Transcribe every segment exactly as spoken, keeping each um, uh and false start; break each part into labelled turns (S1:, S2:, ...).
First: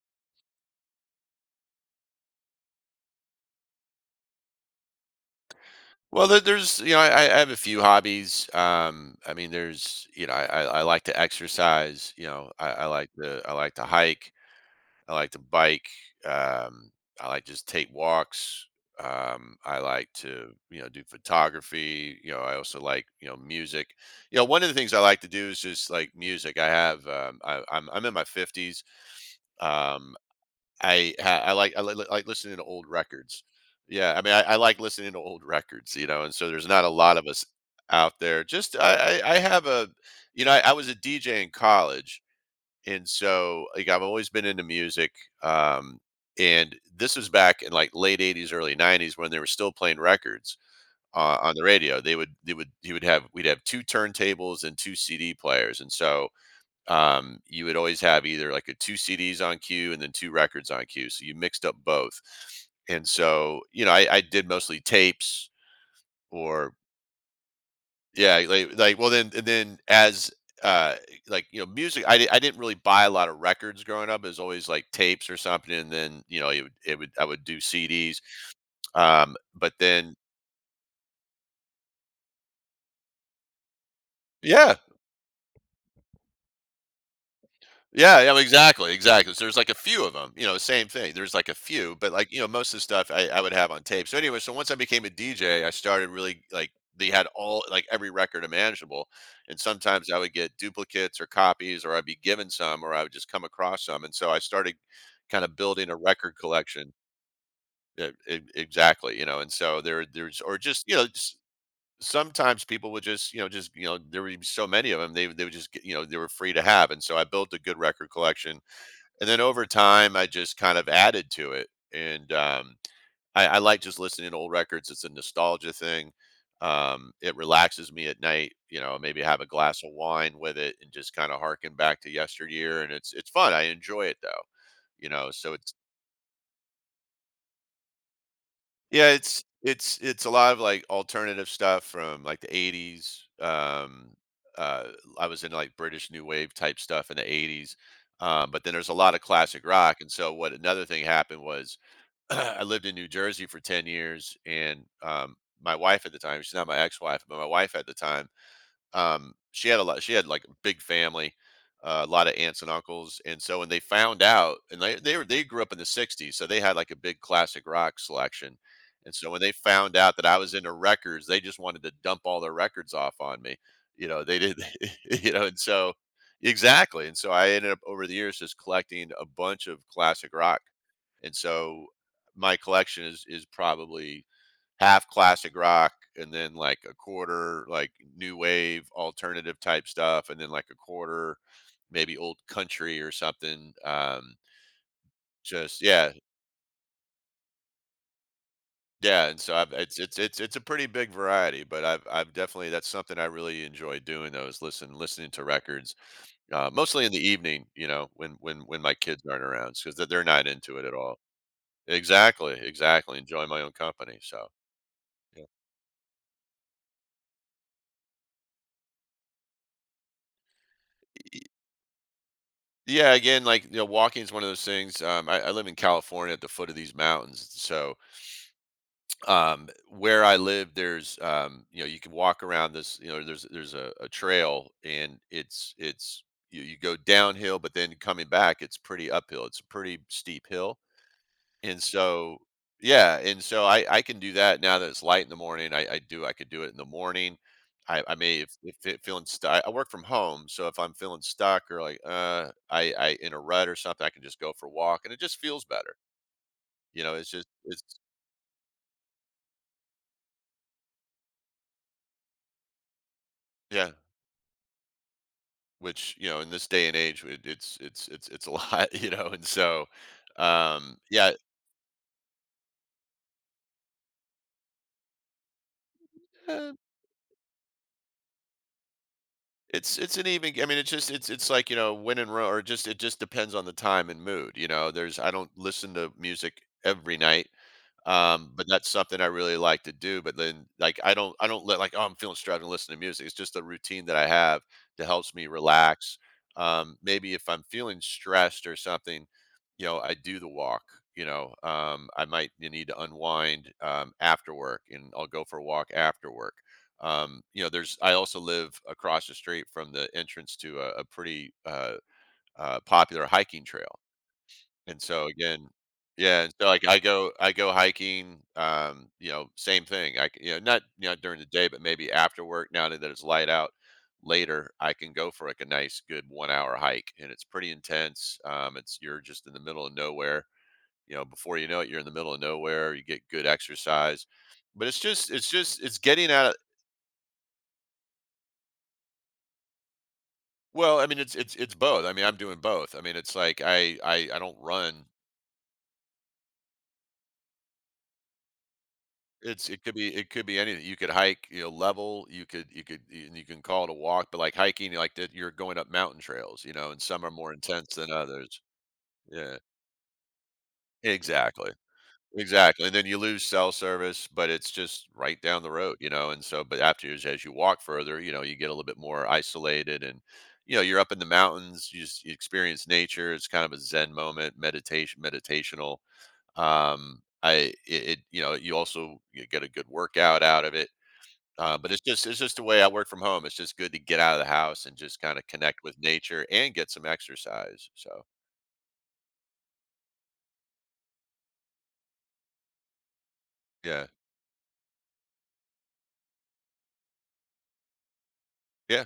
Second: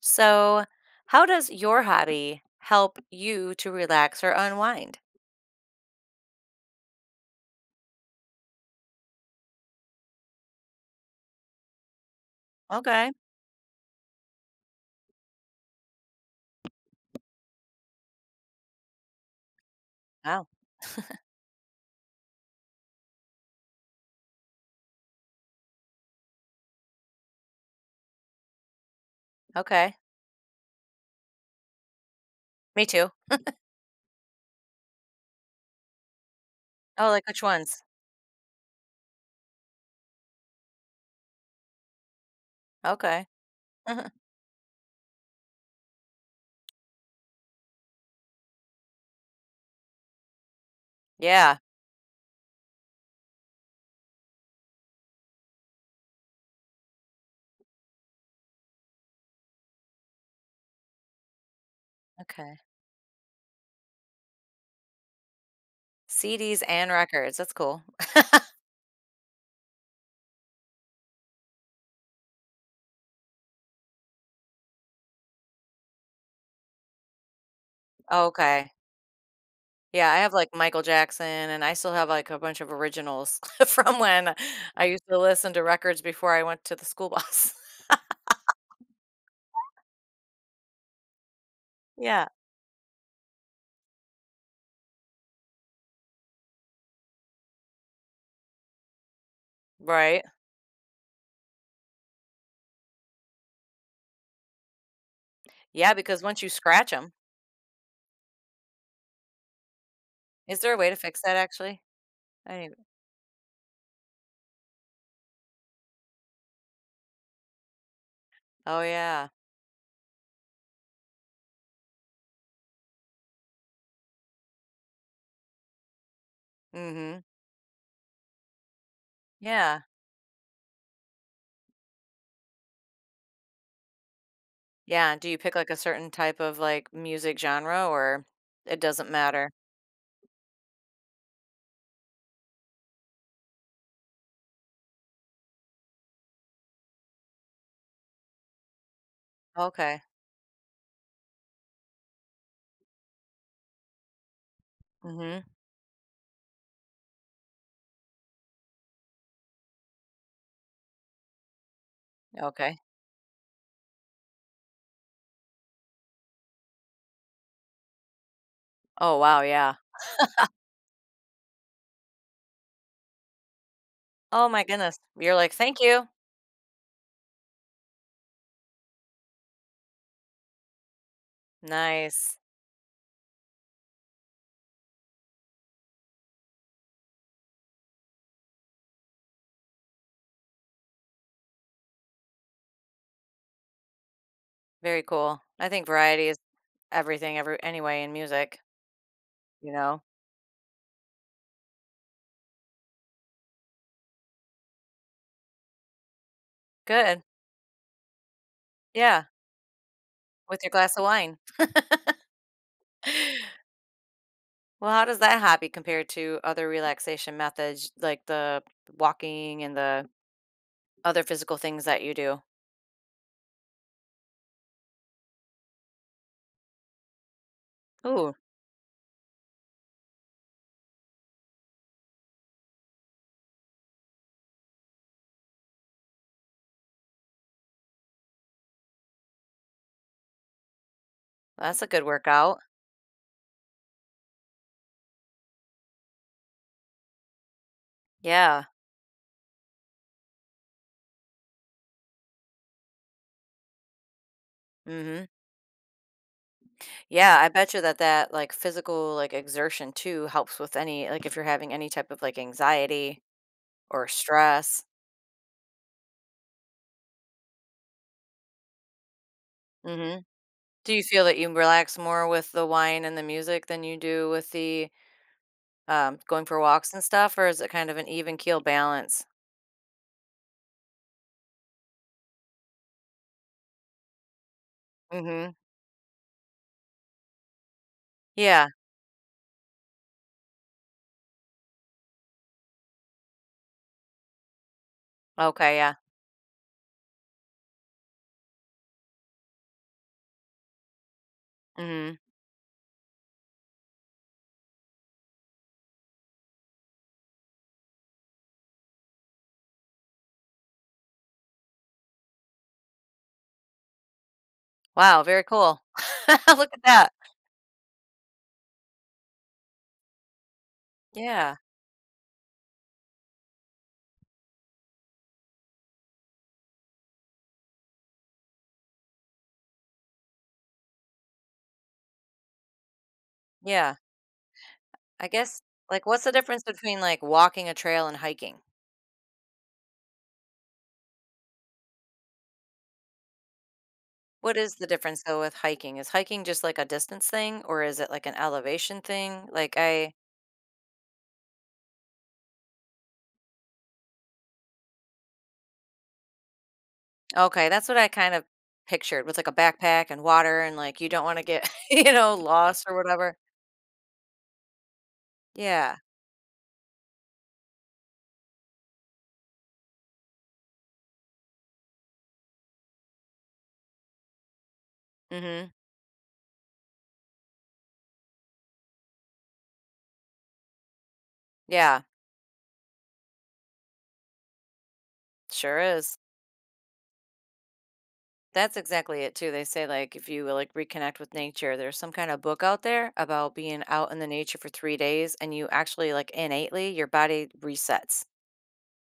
S1: So, how does your hobby help you to relax or unwind?
S2: Well, there, there's you know I, I have a few hobbies. Um, I mean, there's you know I, I, I like to exercise. You know, I, I like
S1: Okay.
S2: to I like to hike. I like to bike. Um, I like just take walks. Um, I like
S1: Wow.
S2: to you know do photography. You know, I also like you know music. You know, one of the things I like to do is just like music. I have um, I, I'm I'm in my fifties.
S1: Okay.
S2: Um, I ha I like I li like listening to
S1: Me
S2: old
S1: too.
S2: records. Yeah, I mean, I I like listening to old records, you know, and so there's not a
S1: Oh,
S2: lot
S1: like
S2: of
S1: which
S2: us
S1: ones?
S2: out there. Just I I I have a you know, I I was a D J in college, and
S1: Okay.
S2: so, like, I've always been into music, um, and this was back in, like, late eighties, early nineties when they were still playing records o on
S1: Yeah.
S2: the radio. They would they would he would have we'd have two turntables and two C D players, and so um, you would always have either like a two C Ds on cue and then two records on cue. So you mixed up both.
S1: Okay.
S2: And so, you know, I, I did mostly tapes
S1: C Ds
S2: or
S1: and records. That's cool.
S2: yeah, like, like well then and then as uh like you know music I, di- I didn't really buy a lot of records growing up. It was always like tapes or something. And then you know it would, it would i would do cds,
S1: Okay.
S2: um but
S1: Yeah,
S2: then
S1: I have like Michael Jackson and I still have like a bunch of originals from when
S2: yeah.
S1: I used to listen to records before I went to the school bus.
S2: Yeah, yeah, exactly, exactly. So there's like a few of them, you know, same thing. There's like a few, but
S1: Yeah.
S2: like, you know, most of the stuff I, I would have on tape. So anyway, so once I became a D J, I started really like they had all like every record imaginable. And sometimes I
S1: Right.
S2: would get duplicates or copies or I'd be given some or I would just come across some. And so I started kind of building
S1: Yeah,
S2: a
S1: because
S2: record
S1: once you scratch
S2: collection.
S1: them,
S2: e- e- Exactly, you know, and so there there's or
S1: is there a
S2: just,
S1: way to
S2: you know,
S1: fix that
S2: just
S1: actually? I
S2: sometimes
S1: need,
S2: people would just you know just you know there would be so many of them, they, they would just get, you know, they were free to have. And so I built a good record collection,
S1: oh yeah.
S2: and then over time, I just kind of added to it. And um, I, I like just listening to old records. It's a nostalgia thing. Um,
S1: Mhm.
S2: it relaxes me at night. You know, maybe have a
S1: Yeah.
S2: glass of wine with it and just kind of harken back to yesteryear. And it's it's fun. I enjoy it though. You
S1: Yeah, do
S2: know,
S1: you pick,
S2: so
S1: like,
S2: it's
S1: a certain type of, like, music genre or it doesn't
S2: yeah, it's
S1: matter?
S2: it's it's a lot of like alternative stuff from like the eighties. Um, uh, I was into like British new wave type stuff in the eighties. Um, but then there's a lot of classic rock.
S1: Okay.
S2: And so what another thing happened was I lived in New Jersey for ten years. And um
S1: Mhm.
S2: My wife at the time, she's not my ex-wife, but my wife at the time, um she had a lot she had like a big family, uh, a lot of aunts and
S1: Okay.
S2: uncles. And so when they found out and they they were they grew up in the sixties, so they had like a big classic rock selection. And
S1: Oh,
S2: so when
S1: wow,
S2: they
S1: yeah.
S2: found out that I was into records, they just wanted to dump all their records off on me. You know, they
S1: Oh
S2: did
S1: my goodness.
S2: you
S1: You're
S2: know,
S1: like,
S2: and
S1: "Thank
S2: so
S1: you."
S2: exactly. And so I ended up over the years just collecting a bunch of classic rock. And so
S1: Nice.
S2: my collection is is probably half classic rock and then like a quarter like new wave alternative type stuff, and then like a quarter maybe old country or something. um
S1: Very cool. I
S2: just
S1: think
S2: yeah
S1: variety is everything every anyway in music,
S2: Yeah, and so
S1: you
S2: I've it's
S1: know?
S2: it's it's it's a pretty big variety, but i've i've definitely, that's something I really enjoy doing, though, is listen listening to records, uh, mostly in
S1: Good.
S2: the evening, you know, when when when my kids
S1: Yeah,
S2: aren't around, because they're not
S1: with your
S2: into it at
S1: glass of
S2: all.
S1: wine.
S2: Exactly, exactly, enjoy my own company. So
S1: Well, how does that
S2: yeah.
S1: hobby compare to other relaxation methods, like the walking and the other physical things that you do?
S2: Yeah, again, like you know, walking is one of those things. Um, I, I live in California at the foot of these mountains, so
S1: Ooh,
S2: um, where I live, there's um, you know, you can walk around this. You know, there's there's a, a trail, and it's it's you, you go downhill, but then coming back, it's pretty uphill. It's a pretty steep hill,
S1: that's
S2: and
S1: a good
S2: so
S1: workout.
S2: yeah. And so I I can do that now that it's light in the morning. I I do I could do it in the morning. I I may if,
S1: Yeah.
S2: if it feeling stuck. I work from home, so if I'm feeling stuck or like uh I I in a rut or something, I can just go for a walk and it
S1: Mhm.
S2: just feels better. You know, it's
S1: Yeah, I
S2: just
S1: bet you
S2: it's
S1: that that, like, physical, like, exertion too helps with any like, if you're having any type of, like, anxiety
S2: Yeah,
S1: or stress.
S2: which you know in this day and age it, it's it's it's it's a lot, you know. And so
S1: Mhm. Do
S2: um
S1: you feel
S2: yeah.
S1: that you relax more with the wine and the music than you do with the, um, going for walks and stuff, or is it kind of an even keel balance?
S2: It's it's an even, I mean, it's just it's it's like, you know, win and row. Or just it just depends on the time and mood, you know? There's I don't
S1: Mhm.
S2: listen to music every night. Um, but
S1: Yeah.
S2: that's something I really like to do. But then, like, I don't, I don't let like, oh, I'm feeling stressed and listen to music. It's just a routine that I have that helps me
S1: Okay, yeah.
S2: relax. Um, maybe if I'm feeling stressed or something, you know, I do the walk. You know, um,
S1: Mhm.
S2: I might you need to unwind, um, after work, and I'll go for a walk after work. Um, you know, there's. I also live across the street from the entrance to a, a pretty uh, uh, popular hiking trail, and
S1: Wow,
S2: so
S1: very
S2: again
S1: cool.
S2: yeah. And so,
S1: Look at
S2: like, I
S1: that.
S2: go I go hiking, um, you know, same thing, I c you know, not you know, during the
S1: Yeah,
S2: day, but maybe after work, now that it's light out, later, I can go for, like, a nice good one-hour hike, and it's pretty intense. um, it's You're just in the middle of nowhere, you know, before you know it, you're in the middle of nowhere, you get good
S1: yeah.
S2: exercise, but it's
S1: I
S2: just it's
S1: guess
S2: just it's
S1: like, what's
S2: getting
S1: the
S2: out of.
S1: difference between, like, walking a trail and hiking?
S2: Well, I mean, it's it's it's both. I mean, I'm doing both. I mean, it's like I I I
S1: What
S2: don't
S1: is the
S2: run.
S1: difference though with hiking? Is hiking just like a distance thing or is it like an elevation thing?
S2: It's
S1: Like
S2: it could
S1: I
S2: be it could be anything. You could hike, you know, level. You could you could y- You can call it a walk, but like hiking, like that, you're going up mountain trails, you know, and some are more
S1: okay, that's
S2: intense
S1: what I
S2: than
S1: kind of
S2: others.
S1: pictured with like a
S2: Yeah,
S1: backpack and water and like you don't want to get,
S2: exactly,
S1: you know, lost
S2: exactly. And
S1: or
S2: then you
S1: whatever.
S2: lose cell service, but it's just right down the
S1: Yeah.
S2: road, you know. And so, but after as as you walk further, you know, you get a little bit more isolated, and you know, you're up in the mountains. You just you experience nature. It's kind of a Zen moment, meditation,
S1: mm Mhm.
S2: meditational. Um i it, it you know you also you get a good workout out of it. Uh, but it's
S1: Yeah,
S2: just it's just the way I work from home. It's just good to get out of the house and just kind of
S1: sure
S2: connect with
S1: is.
S2: nature and get some exercise. So
S1: That's exactly it too. They say like if you like reconnect with nature, there's some kind of book out there about being
S2: yeah,
S1: out in the nature for three days and you actually like innately your body resets.
S2: yeah,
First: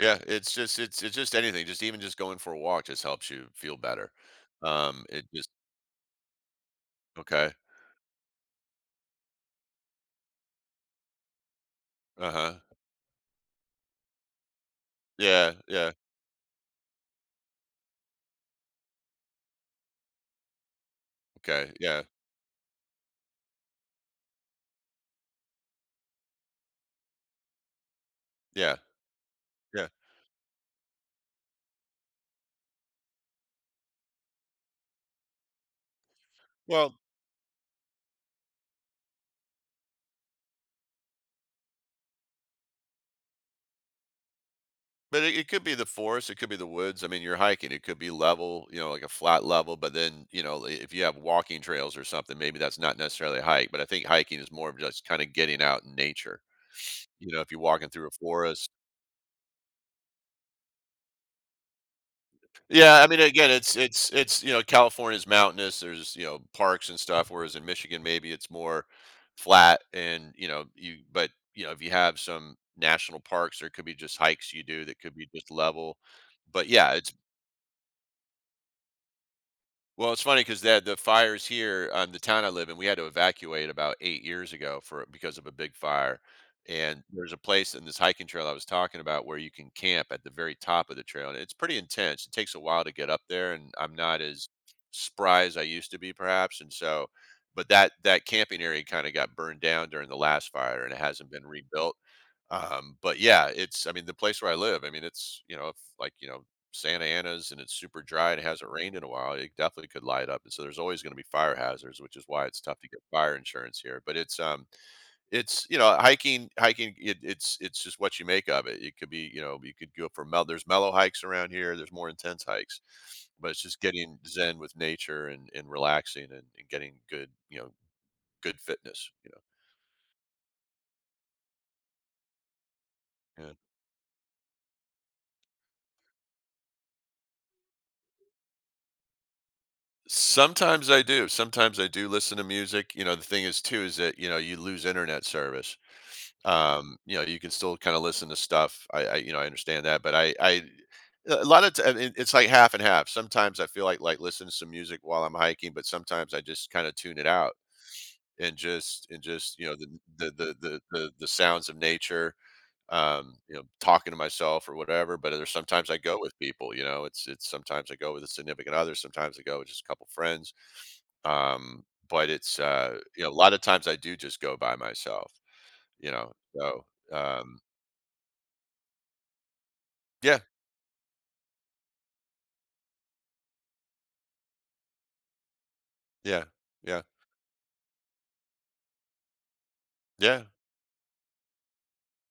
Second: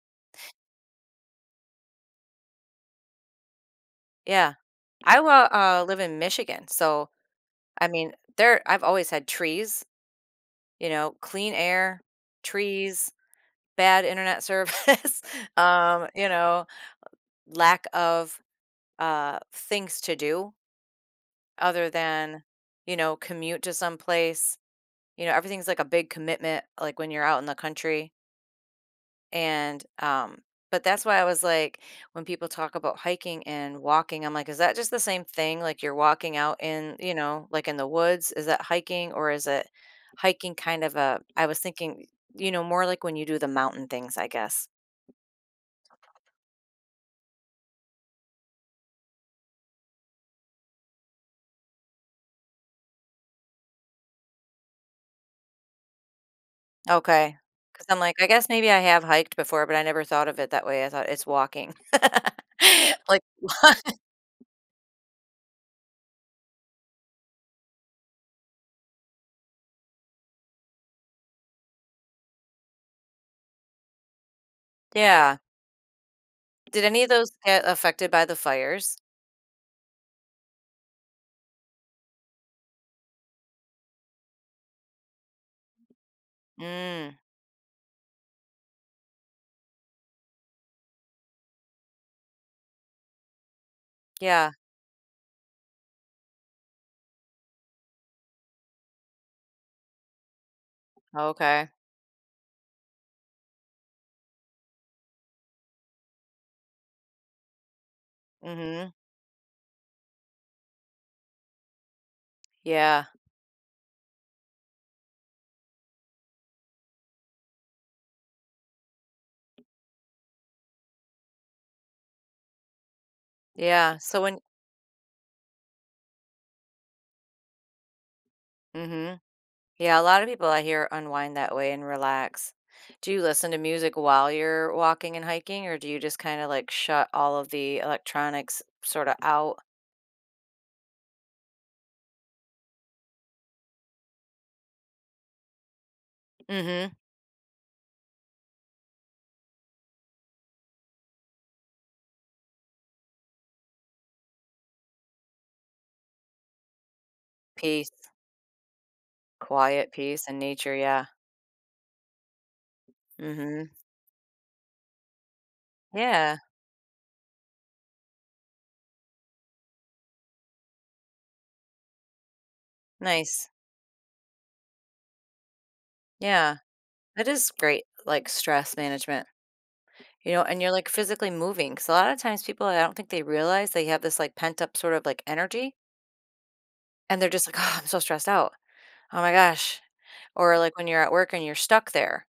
S2: yeah. It's just it's it's just anything. Just even just going for a walk just helps you feel better.
S1: Yeah.
S2: Um,
S1: I
S2: it
S1: wa
S2: just
S1: uh, live in Michigan. So
S2: Okay.
S1: I mean, there I've always had trees, you know, clean air,
S2: Uh huh.
S1: trees, bad internet service,
S2: Yeah, yeah.
S1: um, you know, lack of uh things to do
S2: Okay.
S1: other
S2: Yeah,
S1: than, you know, commute to some place. You know, everything's like a big commitment like when you're out in the country.
S2: yeah,
S1: And,
S2: yeah.
S1: um, but that's why I was like, when people talk about hiking and walking, I'm like, is that just the same thing? Like you're walking out
S2: Well,
S1: in, you know, like in the woods? Is that hiking or is it hiking kind of a, I was thinking, you know, more like when you do the mountain things, I guess.
S2: but it, it could be the forest. It could be the woods. I mean, you're hiking. It could be level. You know, like a flat level. But then you know, i- if you have walking trails or something, maybe that's not necessarily a hike. But I think hiking is more of just kind of getting out in nature. You
S1: Okay.
S2: know, if you're
S1: Cause
S2: walking
S1: I'm
S2: through a
S1: like, I guess maybe
S2: forest.
S1: I have hiked before, but I never thought of it that way. I thought it's walking.
S2: Yeah, I mean,
S1: like,
S2: again, it's it's it's, you know, California's mountainous, there's, you know, parks and stuff, whereas in Michigan, maybe it's more flat. And, you know, you but, you know, if you have some national parks, there could be just hikes you do that could be
S1: yeah.
S2: just level. But
S1: Did
S2: yeah,
S1: any of
S2: it's
S1: those get affected by the fires?
S2: well, it's funny because the the fires here on the town I live in, we had to evacuate about eight years ago for because of a big fire. And
S1: Mm,
S2: there's a place in this hiking trail I was talking about where you can camp at the very top of the trail, and it's pretty intense. It takes a while to get up there, and I'm not as
S1: yeah.
S2: spry as I used to be, perhaps. And so, but that that camping area kind of got burned down during the last fire, and it hasn't been
S1: Okay.
S2: rebuilt. Um but yeah, it's, I mean, the place where I live, I mean, it's, you know, if like, you know, Santa Ana's and it's super dry and it hasn't
S1: Mm-hmm.
S2: rained in a while, it definitely could light up. And so there's always going to be fire hazards, which is why it's tough to get
S1: Yeah.
S2: fire insurance here. But it's um it's you know hiking hiking it, it's it's just what you make of it. It could be, you know, you could go for mel there's mellow hikes around here, there's more intense hikes, but it's just
S1: Yeah,
S2: getting
S1: so when
S2: zen with nature and and relaxing, and, and getting good, you know, good fitness,
S1: mhm.
S2: you
S1: Yeah, a lot of people I hear unwind that way and relax. Do you listen
S2: know.
S1: to music while you're walking and hiking, or do you just kinda, like, shut all of the electronics sorta out?
S2: Sometimes I do. Sometimes I do listen to music. You know, the thing is too is that, you know, you lose internet service.
S1: Mhm.
S2: Um, you know, you can still kind of listen to stuff. I, I, you know, I understand that, but I, I, a lot of t- I mean, it's like half and half. Sometimes I feel like like listening to some music while I'm hiking, but sometimes I just kind of tune it out
S1: Peace,
S2: and just and just you know the
S1: quiet, peace,
S2: the
S1: and
S2: the
S1: nature,
S2: the
S1: yeah.
S2: the, the sounds of nature. Um, you know,
S1: Mhm.
S2: talking to myself or whatever. But there's sometimes I go
S1: Yeah,
S2: with people, you know, it's it's sometimes I go with a significant other, sometimes I go with just a couple friends. Um, but it's, uh, you know, a
S1: nice.
S2: lot of times I do just go by myself, you know.
S1: Yeah,
S2: So
S1: that is
S2: um
S1: great, like, stress management, you
S2: yeah,
S1: know, and you're, like, physically moving because a lot of times people, I don't think they realize they have this, like, pent up sort of, like, energy,
S2: yeah, yeah,
S1: and they're just like, "Oh, I'm so stressed out. Oh my gosh."
S2: yeah.
S1: Or like when you're at work and you're stuck there,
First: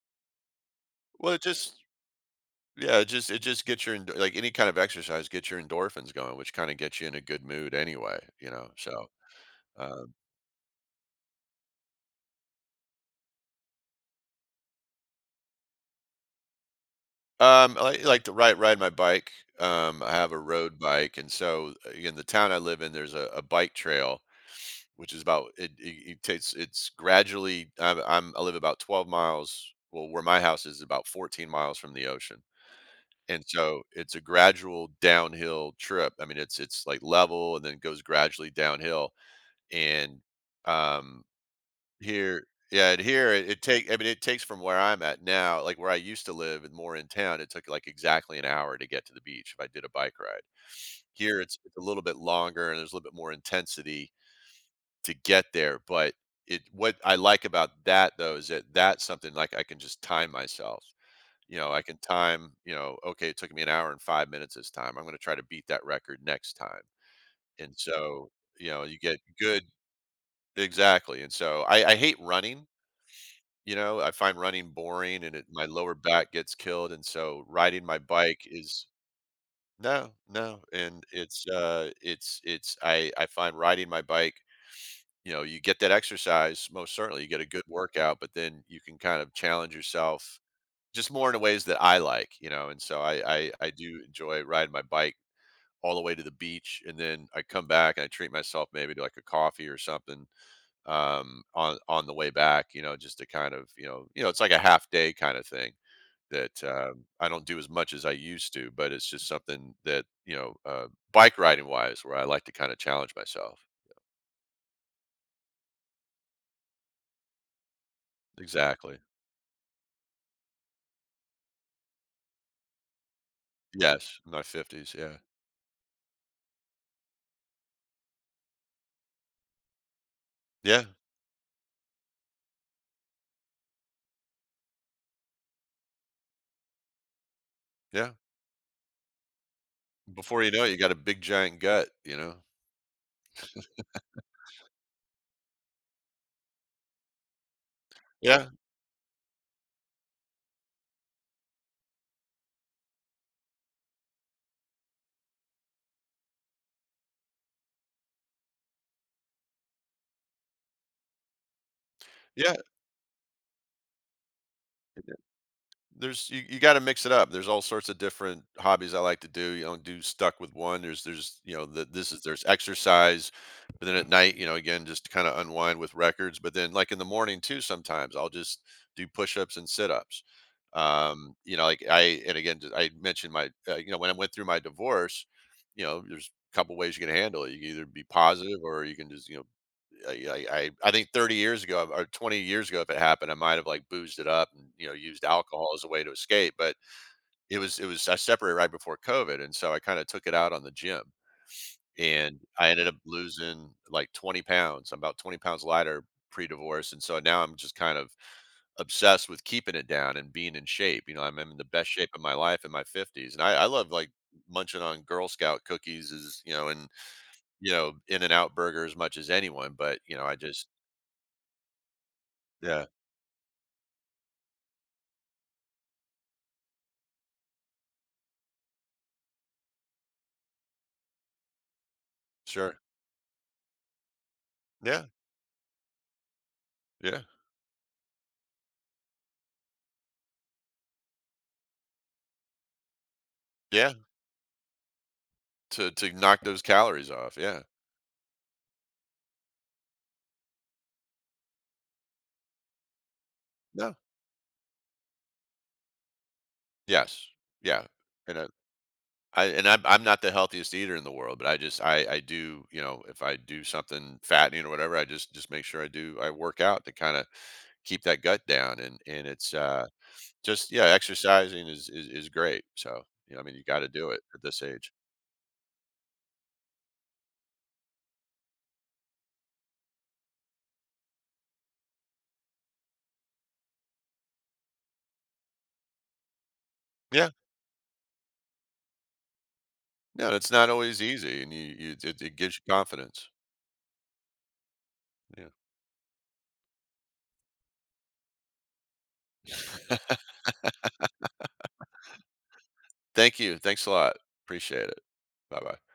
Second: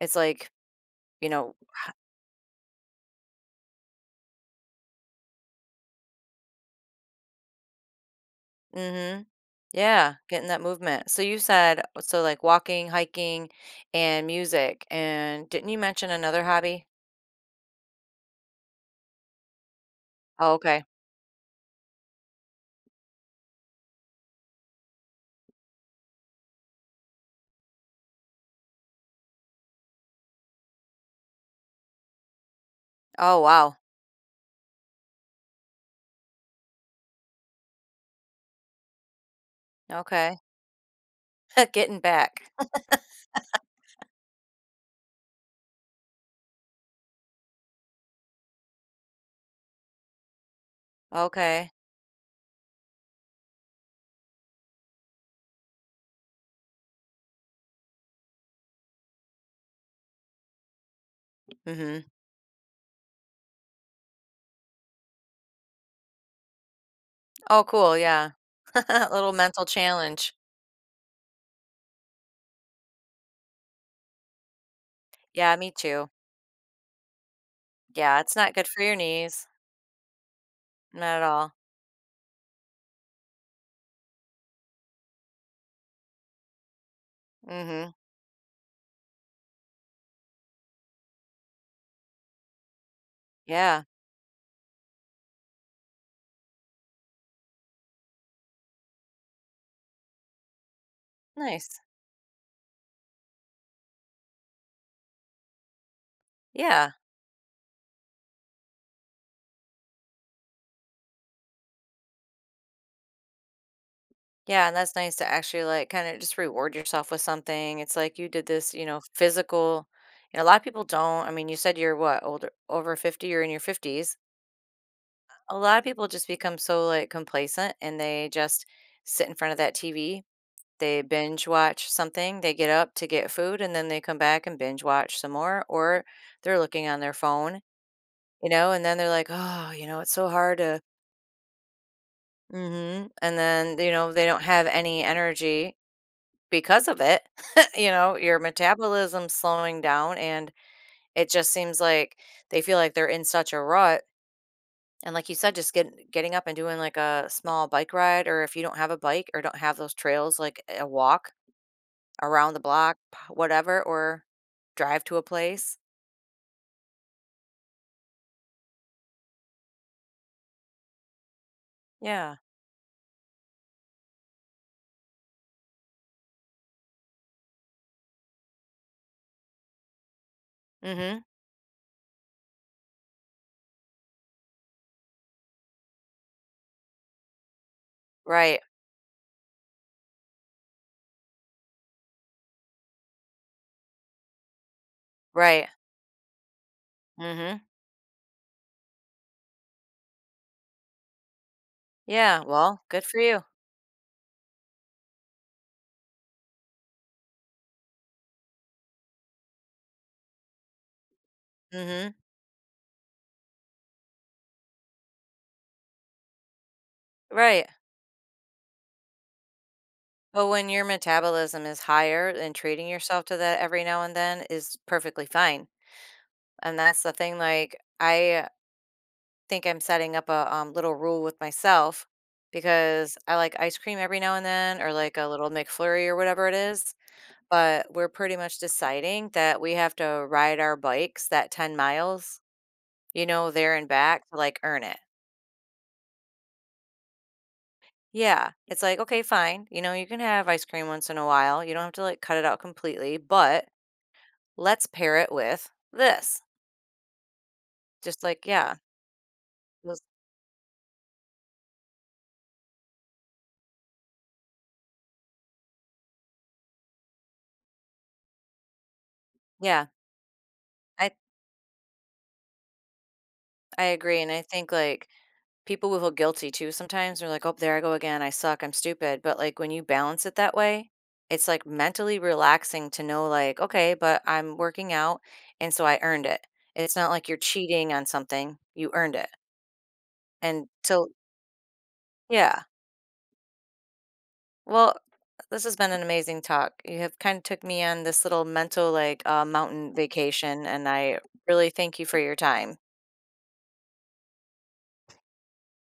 S1: it's like, you
S2: Well it
S1: know
S2: just Yeah, it just it just gets your endo- like any kind of exercise gets your endorphins going, which kind of gets you in a good mood anyway, you know. So
S1: mhm,
S2: uh,
S1: yeah, getting that movement. So you said uh, so like walking, hiking, and music, and didn't you mention another hobby?
S2: Um, I like like to ride ride my bike. Um, I have a
S1: Oh,
S2: road
S1: okay.
S2: bike, and so in the town I live in, there's a, a bike trail, which is about it, it, it takes it's gradually. I'm, I'm I live about twelve miles. Well, where my house is, about fourteen miles from the ocean,
S1: Oh,
S2: and
S1: wow.
S2: so it's a gradual downhill trip. I mean, it's it's like level and then goes gradually downhill, and
S1: Okay.
S2: um
S1: Getting back.
S2: here yeah, and here it it take I mean, it takes from where I'm at now, like where I used to live and more in town, it took like exactly an hour to get to the beach if I did a bike ride. Here, it's
S1: Okay.
S2: it's a little bit longer, and there's a little bit more intensity to get there, but it what I like about that, though, is that that's something like I can just time myself. You know, I can
S1: Mhm.
S2: time, you know, "Okay, it took me an hour and five minutes this time. I'm gonna try to beat that record next time."
S1: Oh,
S2: And
S1: cool,
S2: so,
S1: yeah.
S2: you know, you
S1: A
S2: get
S1: little mental
S2: good.
S1: challenge.
S2: Exactly, and so I I hate running. You know, I find running boring, and it,
S1: Yeah,
S2: my
S1: me
S2: lower
S1: too.
S2: back gets killed, and so riding my
S1: Yeah, it's
S2: bike
S1: not good for
S2: is,
S1: your knees.
S2: no, no, and
S1: Not at
S2: it's,
S1: all.
S2: uh, it's, it's I I find riding my bike, you know, you get that exercise, most certainly, you get a good
S1: Mhm.
S2: workout, but then you can kind of challenge yourself just more in the ways that I like, you know, and so I I I
S1: Yeah.
S2: do enjoy riding my bike all the way to the beach, and then I come back and I treat myself maybe to like a coffee or something, um, on
S1: Nice.
S2: on the way back, you know, just to kind of, you know, you know, it's like a half day kind of thing that,
S1: Yeah.
S2: um, I don't do as much as I used to, but it's just something that, you know, uh, bike riding wise, where I like to kind of challenge myself.
S1: Yeah, and that's nice to actually, like, kinda just reward yourself with something. It's like you did this, you
S2: Exactly.
S1: know, physical and a lot of people don't. I mean, you said you're what, older over fifty, you're in your fifties.
S2: Yes, in my fifties. Yeah.
S1: A lot of people just become so, like, complacent and they just sit in front of that T V.
S2: Yeah.
S1: They binge watch something, they get up to get food, and then they come back and binge watch some more, or they're looking on their phone,
S2: Yeah.
S1: you know, and then they're like, "Oh, you know, it's so
S2: Before you
S1: hard
S2: know it, you
S1: to."
S2: got a big giant gut. You know.
S1: Mhm, and then, you know, they don't have any energy because of it, you know, your
S2: Yeah.
S1: metabolism's slowing down and it just seems like they feel like they're in such a rut. And like you said, just get, getting up and doing like a small bike ride, or if you don't have a bike or don't have those trails, like a walk around
S2: Yeah.
S1: the block, p- whatever, or drive to a place.
S2: There's, you, you got to mix it up. There's all sorts of different hobbies I like to do. You don't do stuck with one. There's there's you know that this is
S1: Yeah.
S2: there's exercise, but then at night, you know, again, just kind of unwind with records. But then like in the morning too, sometimes I'll just do push-ups and sit-ups.
S1: Mm-hmm.
S2: Um, you know, like, I and again just- I mentioned my, uh, you know, when I went through my divorce, you know, there's a couple ways you can handle it. You can either be positive
S1: Right.
S2: or you can just, you know, I I I think thirty years ago or twenty years ago, if it happened, I might have like boozed it up and, you know, used
S1: Right.
S2: alcohol as a way to escape. But
S1: Mm-hmm.
S2: it was it was I separated right before COVID, and so I kind of took it out on the gym, and
S1: Yeah.
S2: I
S1: Well,
S2: ended up
S1: good for you.
S2: losing like twenty pounds. I'm about twenty pounds lighter pre-divorce, and so now I'm just kind of obsessed with keeping it down and being in shape. You know, I'm in the best shape
S1: Mm-hmm.
S2: of my life in my fifties, and I, I love like munching on Girl Scout cookies, is, you know, and
S1: Right.
S2: you know, In and Out Burger as much as anyone. But you know, I
S1: But
S2: just,
S1: when your metabolism is higher and treating
S2: yeah.
S1: yourself to that every now and then is perfectly fine. And that's the thing, like, I think I'm setting up a, um, little rule with myself
S2: Sure.
S1: because I like ice cream every now and then or
S2: Yeah,
S1: like a little McFlurry or whatever it is,
S2: yeah,
S1: but we're pretty much deciding that we have to ride our bikes that ten miles, you know, there and
S2: yeah,
S1: back to like earn it.
S2: to to knock those calories off, yeah.
S1: Yeah. It's like, okay, fine. You know, you can have ice cream once in a while. You don't have to like cut it out completely, but
S2: No,
S1: let's pair it with this.
S2: yes, yeah,
S1: Just
S2: and
S1: like,
S2: I,
S1: yeah.
S2: I and I'm
S1: those-
S2: I'm not the healthiest eater in the world, but I just I I do, you know, if I do something fattening or whatever, I just, just make sure I do I work out to kind of keep that gut down, and and it's,
S1: Yeah.
S2: uh just, yeah,
S1: I
S2: exercising is is is great. So you know, I mean, you got
S1: I
S2: to do it
S1: agree and
S2: at
S1: I
S2: this
S1: think
S2: age.
S1: like people will feel guilty too sometimes. They're like, oh, there I go again. I suck. I'm stupid. But like when you balance it that way, it's like mentally relaxing to know, like, okay, but I'm working out. And so I earned it. It's not like
S2: Yeah,
S1: you're cheating on something, you earned it.
S2: no, it's
S1: And
S2: not always
S1: so,
S2: easy, and you, you it, it gives
S1: yeah.
S2: you confidence.
S1: Well,
S2: Yeah,
S1: this has been an amazing talk. You have kind of took me on this little mental, like, uh, mountain vacation. And I really thank you for your time.
S2: thank you, thanks a lot, appreciate it. Bye bye.